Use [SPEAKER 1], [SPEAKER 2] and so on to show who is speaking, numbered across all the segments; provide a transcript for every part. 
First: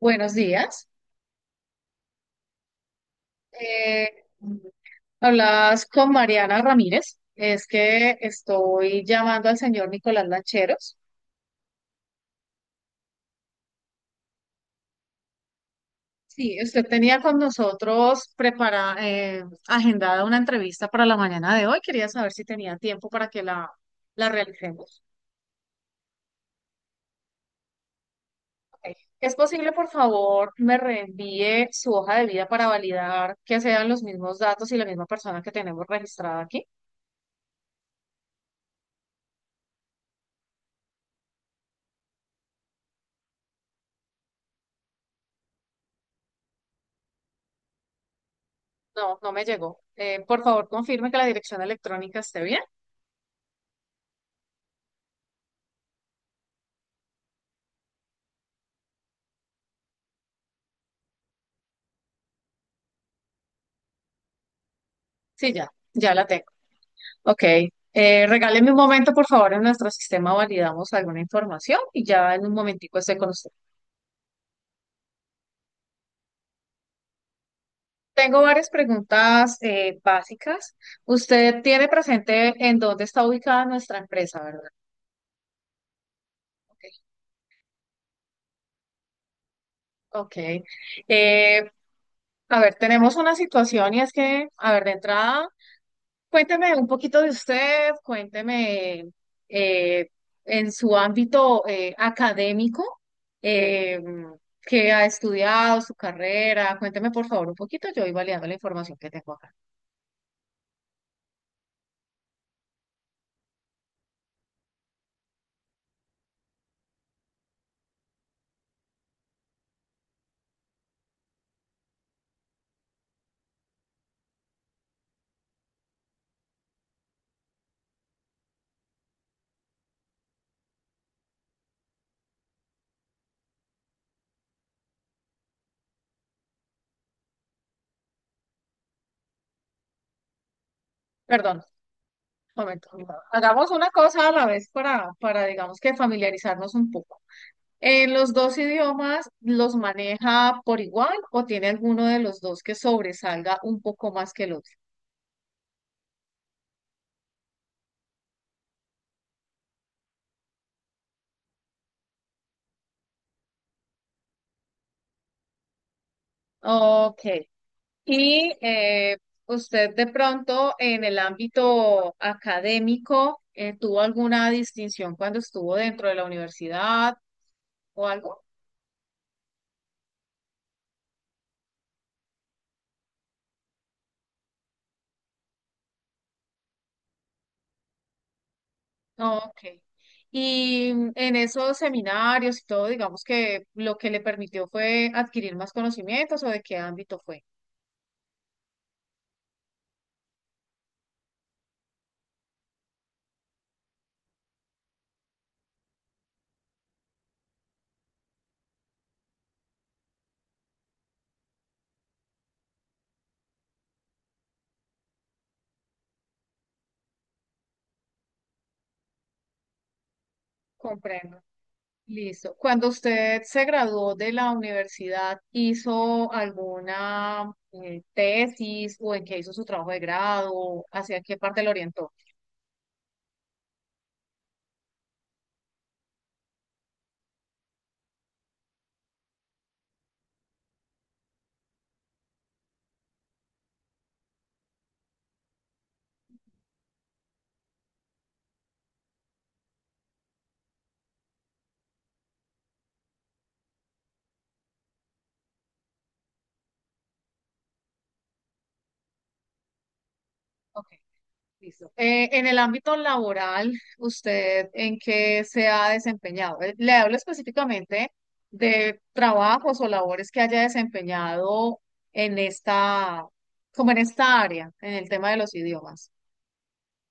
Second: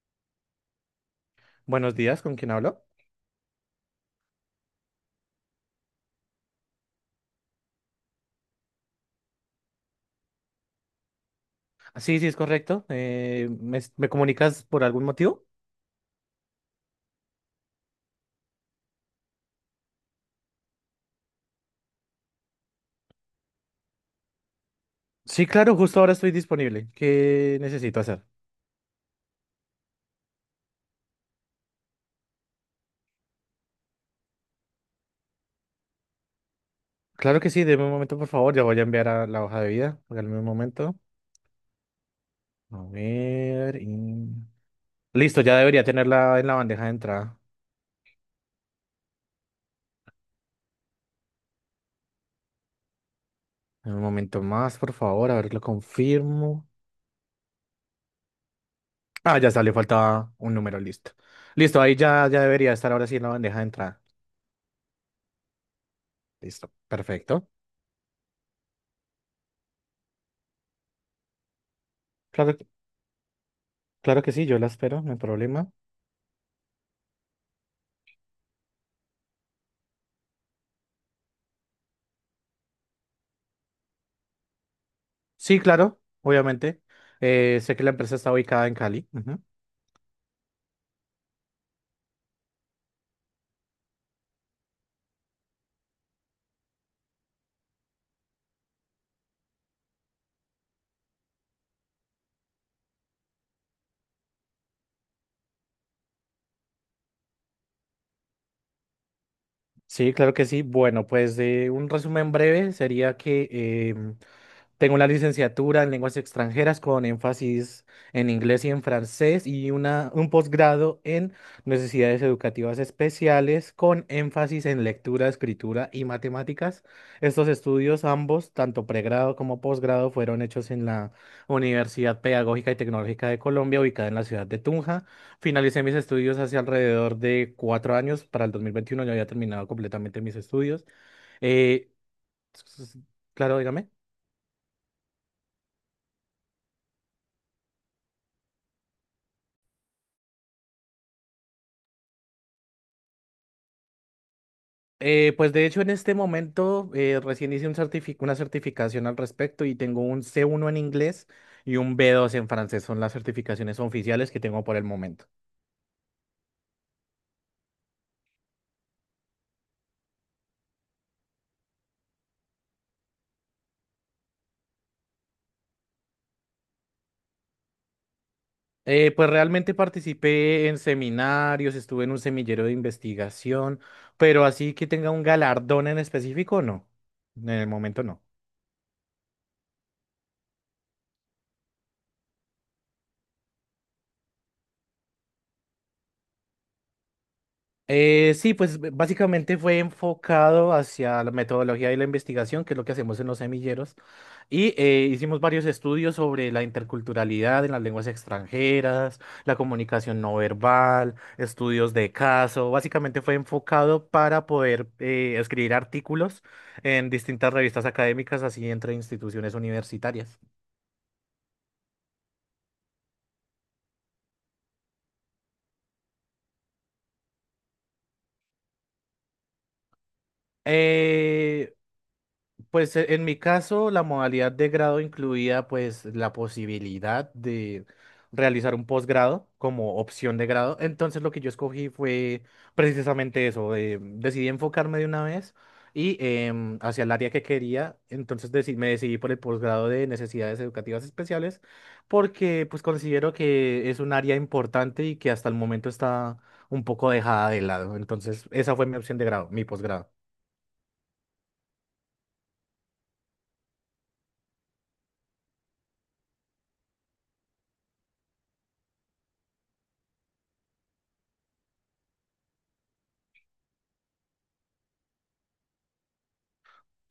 [SPEAKER 1] Buenos días.
[SPEAKER 2] Buenos días, ¿con quién hablo?
[SPEAKER 1] Eh, Hablas con Mariana Ramírez. Es que estoy llamando al señor Nicolás Lancheros.
[SPEAKER 2] Ah, sí, sí, es correcto. ¿Me comunicas por algún motivo?
[SPEAKER 1] Sí, usted tenía con nosotros prepara, agendada una entrevista para la mañana de hoy. Quería saber si tenía tiempo para que la realicemos.
[SPEAKER 2] Sí, claro, justo ahora estoy disponible. ¿Qué necesito hacer?
[SPEAKER 1] Ok. ¿Es posible, por favor, me reenvíe su hoja de vida para validar que sean los mismos datos y la misma persona que tenemos registrada aquí?
[SPEAKER 2] Claro que sí, deme un momento, por favor. Ya voy a enviar a la hoja de vida. Regálame un momento. A ver. Listo, ya debería tenerla en la bandeja de entrada.
[SPEAKER 1] No, no me llegó. Por favor, confirme que la dirección electrónica esté bien.
[SPEAKER 2] Un momento más, por favor, a ver, lo confirmo. Ah, ya salió, faltaba un número, listo. Listo, ahí ya debería estar ahora sí en la bandeja de entrada.
[SPEAKER 1] Sí, ya la tengo.
[SPEAKER 2] Listo,
[SPEAKER 1] Ok.
[SPEAKER 2] perfecto.
[SPEAKER 1] Regáleme un momento, por favor, en nuestro sistema validamos alguna información y ya en un
[SPEAKER 2] Claro, que-
[SPEAKER 1] momentico estoy con usted.
[SPEAKER 2] claro que sí, yo la espero, no hay problema.
[SPEAKER 1] Tengo varias preguntas básicas. Usted tiene presente en dónde está ubicada nuestra empresa, ¿verdad?
[SPEAKER 2] Sí, claro, obviamente.
[SPEAKER 1] Ok.
[SPEAKER 2] Sé que la empresa está ubicada en Cali. Ujú.
[SPEAKER 1] Ok. Eh, a ver, tenemos una situación y es que, a ver, de entrada, cuénteme un poquito de usted, cuénteme eh, en su ámbito académico, eh, qué ha estudiado, su carrera. Cuénteme por favor un poquito, yo voy validando la información que tengo acá.
[SPEAKER 2] Sí, claro que sí. Bueno, pues de un resumen breve sería que tengo la licenciatura en lenguas extranjeras con énfasis en inglés y en francés y una, un posgrado en necesidades educativas especiales con énfasis en lectura, escritura y matemáticas. Estos estudios, ambos, tanto pregrado como posgrado, fueron hechos en la Universidad Pedagógica y Tecnológica de Colombia, ubicada en la ciudad de Tunja. Finalicé mis estudios hace alrededor de 4 años. Para el 2021 ya había terminado completamente mis estudios.
[SPEAKER 1] Perdón,
[SPEAKER 2] Eh,
[SPEAKER 1] un
[SPEAKER 2] s-
[SPEAKER 1] momento.
[SPEAKER 2] s- claro,
[SPEAKER 1] Hagamos
[SPEAKER 2] dígame.
[SPEAKER 1] una cosa a la vez para digamos que familiarizarnos un poco. ¿En los dos idiomas los maneja por igual o tiene alguno de los dos que sobresalga un poco más que el otro?
[SPEAKER 2] Pues de hecho en este momento recién hice un una certificación al respecto y tengo un C1 en inglés y un B2 en francés. Son las certificaciones oficiales que tengo por el momento.
[SPEAKER 1] Ok. Y usted de pronto en el ámbito académico tuvo alguna distinción cuando estuvo dentro de la universidad o algo.
[SPEAKER 2] Pues realmente participé en seminarios, estuve en un semillero de investigación, pero así que tenga un galardón en específico, no. En el momento no.
[SPEAKER 1] No, ok. Y en esos seminarios y todo, digamos que lo que le permitió fue adquirir más conocimientos o de qué ámbito fue.
[SPEAKER 2] Sí, pues básicamente fue enfocado hacia la metodología y la investigación, que es lo que hacemos en los semilleros, y hicimos varios estudios sobre la interculturalidad en las lenguas extranjeras, la comunicación no verbal, estudios de caso, básicamente fue enfocado para poder escribir artículos en distintas revistas académicas, así entre instituciones universitarias.
[SPEAKER 1] Comprendo. Listo. Cuando usted se graduó de la universidad, ¿hizo alguna tesis o en qué hizo su trabajo de grado? ¿Hacia qué parte lo
[SPEAKER 2] Eh,
[SPEAKER 1] orientó?
[SPEAKER 2] Pues en mi caso, la modalidad de grado incluía pues la posibilidad de realizar un posgrado como opción de grado. Entonces lo que yo escogí fue precisamente eso. Decidí enfocarme de una vez y hacia el área que quería. Entonces me decidí por el posgrado de necesidades educativas especiales porque pues considero que es un área importante y que hasta el momento está un poco dejada de lado. Entonces esa fue mi opción de grado, mi posgrado.
[SPEAKER 1] Ok, listo. En el ámbito laboral, ¿usted en qué se ha desempeñado? Le hablo específicamente de trabajos o labores que haya desempeñado en como en esta área, en el tema de los idiomas.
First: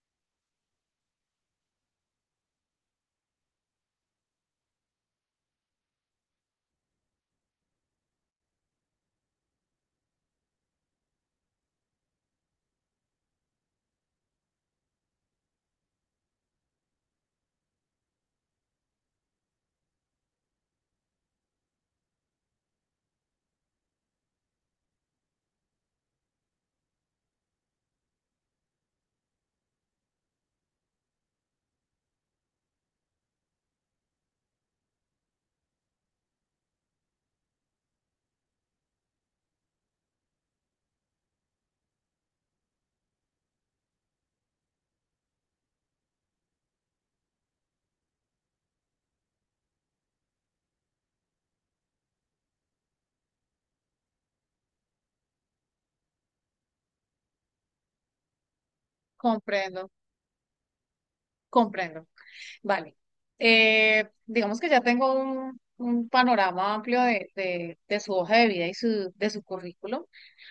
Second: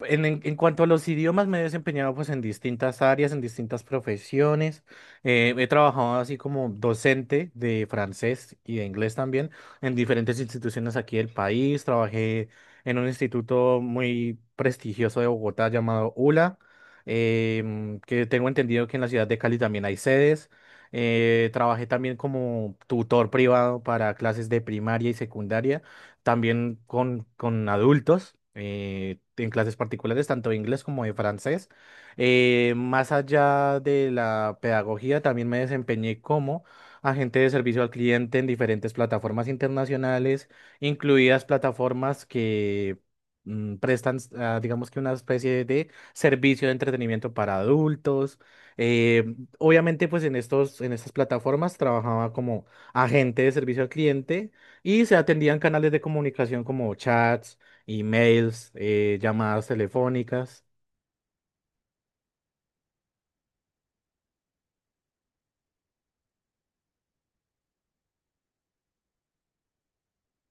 [SPEAKER 2] En cuanto a los idiomas, me he desempeñado pues en distintas áreas, en distintas profesiones. He trabajado así como docente de francés y de inglés también en diferentes instituciones aquí del país. Trabajé en un instituto muy prestigioso de Bogotá llamado ULA, que tengo entendido que en la ciudad de Cali también hay sedes. Trabajé también como tutor privado para clases de primaria y secundaria también con adultos en clases particulares, tanto de inglés como de francés. Más allá de la pedagogía, también me desempeñé como agente de servicio al cliente en diferentes plataformas internacionales, incluidas plataformas que prestan, ah, digamos que una especie de servicio de entretenimiento para adultos. Obviamente, pues en estos, en estas plataformas trabajaba como agente de servicio al cliente y se atendían canales de comunicación como chats, emails, llamadas
[SPEAKER 1] Comprendo,
[SPEAKER 2] telefónicas.
[SPEAKER 1] comprendo. Vale. Digamos que ya tengo un panorama amplio de su hoja de vida y de su currículum.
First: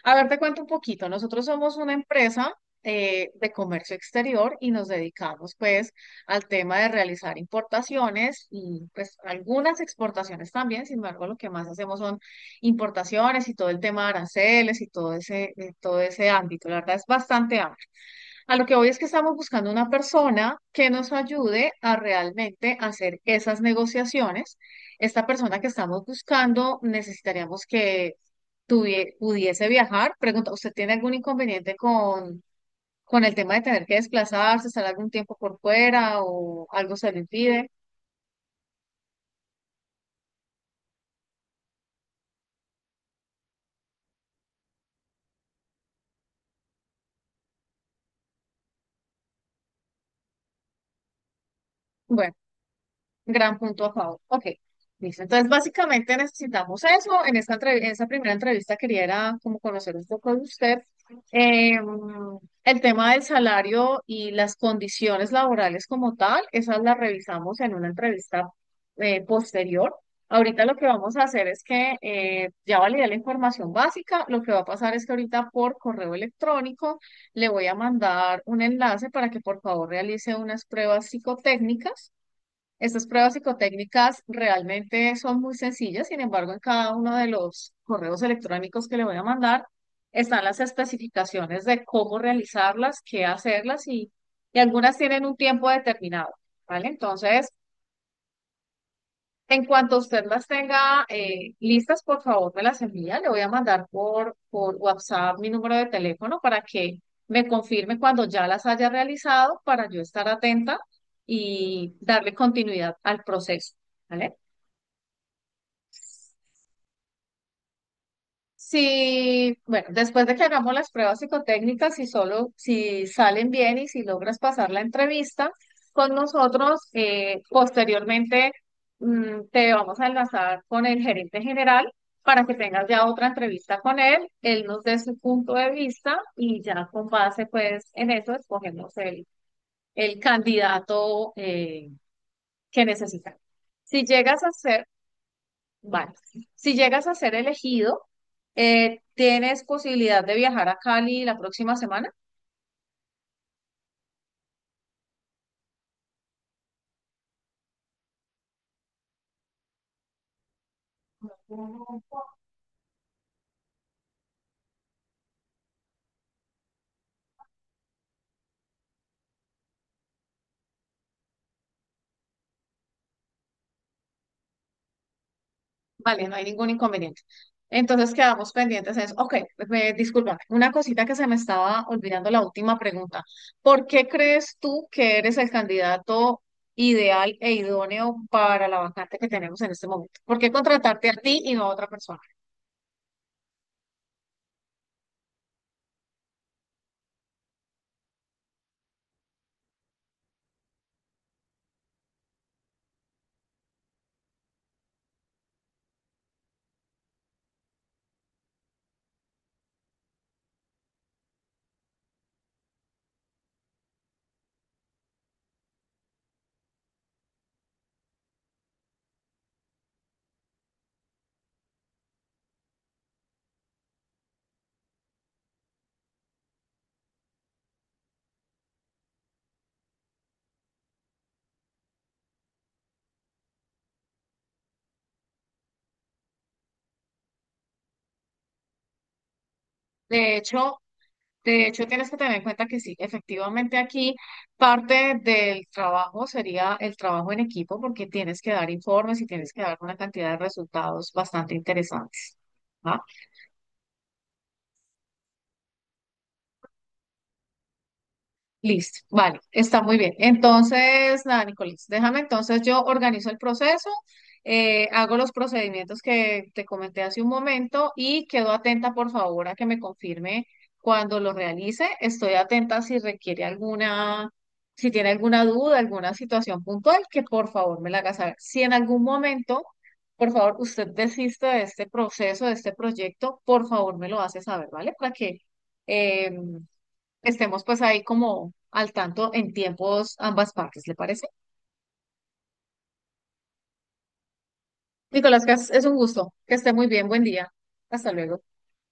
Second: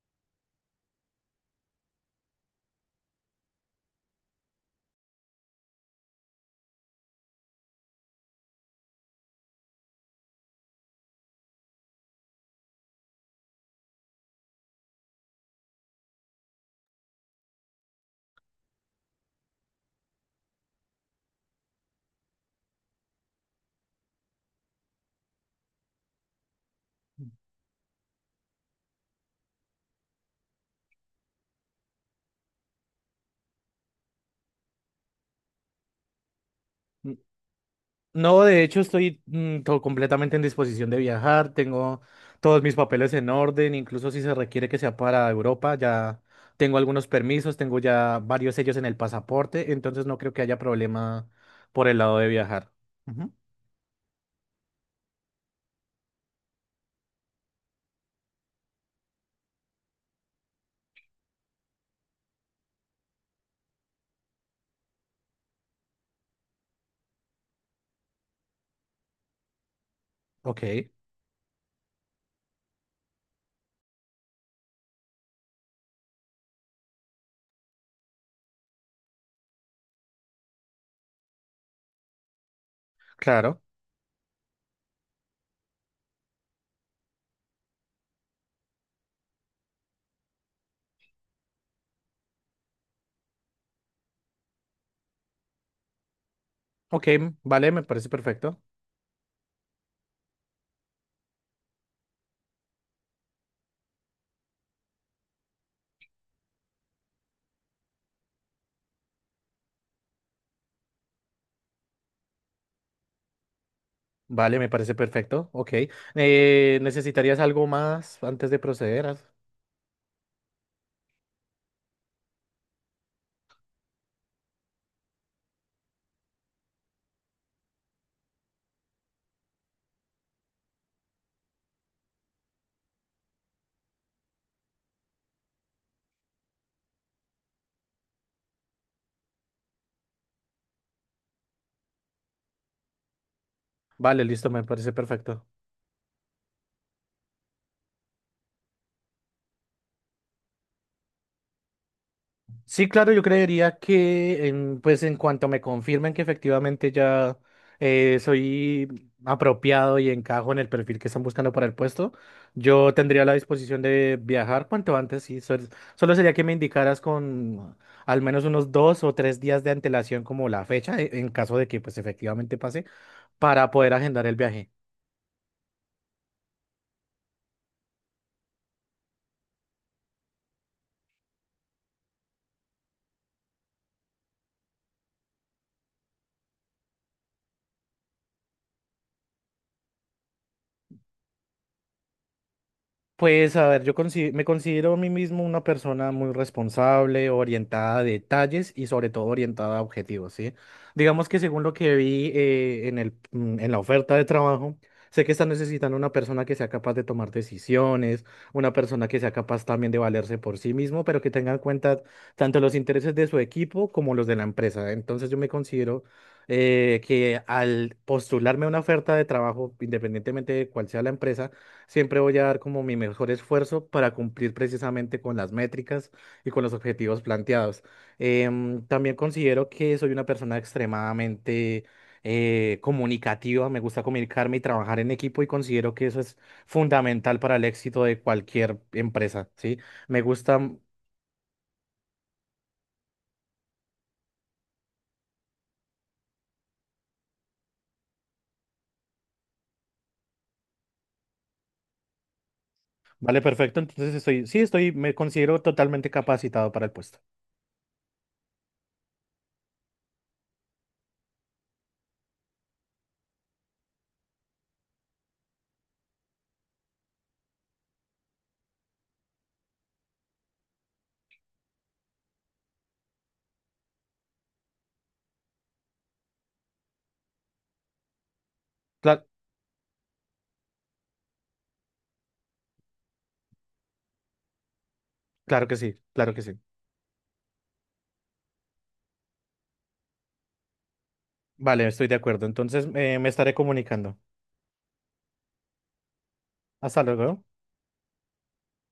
[SPEAKER 1] A ver, te cuento un poquito. Nosotros somos una empresa de comercio exterior y nos dedicamos pues al tema de realizar importaciones y pues algunas exportaciones también. Sin embargo, lo que más hacemos son importaciones y todo el tema de aranceles y todo ese ámbito. La verdad es bastante amplio. A lo que hoy es que estamos buscando una persona que nos ayude a realmente hacer esas negociaciones. Esta persona que estamos buscando necesitaríamos que tuvie- pudiese viajar. Pregunta, ¿usted tiene algún inconveniente con el tema de tener que desplazarse, estar algún tiempo por fuera o algo se
[SPEAKER 2] N-
[SPEAKER 1] le impide?
[SPEAKER 2] No, de hecho, estoy completamente en disposición de viajar. Tengo todos mis papeles en orden, incluso si se requiere que sea para Europa. Ya tengo algunos permisos, tengo ya varios sellos en el pasaporte, entonces no creo que haya problema por el lado de
[SPEAKER 1] Bueno.
[SPEAKER 2] viajar. Ujú.
[SPEAKER 1] Gran punto a favor. Ok, listo. Entonces, básicamente necesitamos eso. En entrev- en esa primera entrevista quería era como conocer un poco de usted. Eh, el tema del salario y las condiciones laborales como tal, esas las revisamos en una entrevista posterior. Ahorita lo
[SPEAKER 2] Ok,
[SPEAKER 1] que vamos a hacer es que ya validé la información básica. Lo que va a pasar es que ahorita por correo electrónico le voy a mandar un enlace para que por favor realice unas pruebas psicotécnicas. Estas pruebas
[SPEAKER 2] claro.
[SPEAKER 1] psicotécnicas realmente son muy sencillas, sin embargo, en cada uno de los correos electrónicos que le voy a mandar están las especificaciones de cómo realizarlas, qué hacerlas y algunas tienen un tiempo determinado, ¿vale?
[SPEAKER 2] Ok,
[SPEAKER 1] Entonces,
[SPEAKER 2] vale, me parece perfecto.
[SPEAKER 1] en cuanto usted las tenga listas, por favor me las envía. Le voy a mandar por WhatsApp mi número de teléfono para que me confirme cuando ya las haya realizado para yo estar atenta y darle continuidad al proceso, ¿vale?
[SPEAKER 2] Vale, me parece perfecto. Ok. ¿Necesitarías algo más antes de proceder?
[SPEAKER 1] Sí, bueno, después de que hagamos las pruebas psicotécnicas, si solo, si salen bien y si logras pasar la entrevista con nosotros, posteriormente te vamos a enlazar con el gerente general para que tengas ya otra entrevista con él, él nos dé su punto de vista y ya con base pues en eso escogemos el candidato que necesitamos. Si
[SPEAKER 2] Vale,
[SPEAKER 1] llegas
[SPEAKER 2] listo,
[SPEAKER 1] a
[SPEAKER 2] me
[SPEAKER 1] ser...
[SPEAKER 2] parece perfecto.
[SPEAKER 1] Vale. Si llegas a ser elegido, ¿tienes posibilidad de viajar a Cali la próxima semana?
[SPEAKER 2] Sí, claro, yo creería que pues en cuanto me confirmen que efectivamente ya soy apropiado y encajo en el perfil que están buscando para el puesto, yo tendría la disposición de viajar cuanto antes. Sí, solo sería que me indicaras con al menos unos 2 o 3 días de antelación como la fecha, en caso de que pues efectivamente pase, para poder agendar el viaje.
[SPEAKER 1] Vale, no hay ningún inconveniente. Entonces quedamos pendientes en eso. Ok, me, disculpa, una cosita que se me estaba olvidando, la última pregunta. ¿Por qué crees tú que eres el candidato ideal e idóneo para la vacante que tenemos en este momento? ¿Por qué contratarte a ti y no a otra persona?
[SPEAKER 2] Pues a ver, yo me considero a mí mismo una persona muy responsable, orientada a detalles y sobre todo orientada a objetivos, ¿sí? Digamos que según lo que vi en el, en la oferta de trabajo, sé que están necesitando una persona que sea capaz de tomar decisiones, una persona que sea capaz también de valerse por sí mismo, pero que tenga en cuenta tanto los intereses de su equipo como los de la empresa. Entonces yo me considero que al postularme a una oferta de trabajo, independientemente de cuál sea la empresa, siempre voy a dar como mi mejor esfuerzo para cumplir precisamente con las métricas y con los objetivos planteados. También considero que soy una persona extremadamente comunicativa, me gusta comunicarme y trabajar en equipo y considero que eso es fundamental para el éxito de cualquier empresa, ¿sí? Me
[SPEAKER 1] De
[SPEAKER 2] gusta,
[SPEAKER 1] hecho, De hecho, tienes que tener en cuenta que sí, efectivamente aquí parte del trabajo sería el trabajo en equipo porque tienes que dar informes y tienes que dar una cantidad de resultados bastante interesantes. ¿Va?
[SPEAKER 2] vale, perfecto, entonces estoy, sí, estoy, me considero totalmente capacitado para el puesto.
[SPEAKER 1] Listo, vale, está muy bien. Entonces, nada, Nicolás, déjame entonces yo organizo el proceso, hago los procedimientos que te comenté hace un momento y quedo atenta, por favor, a que me confirme cuando lo realice. Estoy atenta si requiere alguna, si tiene alguna duda, alguna situación puntual, que por favor me la haga saber. Si en algún
[SPEAKER 2] Cla-
[SPEAKER 1] momento, por favor, usted desiste de este proceso, de este proyecto, por favor me lo hace saber, ¿vale? Para que...
[SPEAKER 2] claro que sí, claro que sí.
[SPEAKER 1] em, estemos pues ahí como al tanto en tiempos ambas partes, ¿le parece?
[SPEAKER 2] Vale, estoy de acuerdo, entonces me estaré comunicando.
[SPEAKER 1] Nicolás, que es un gusto, que esté muy
[SPEAKER 2] Hasta
[SPEAKER 1] bien, buen
[SPEAKER 2] luego.
[SPEAKER 1] día, hasta luego.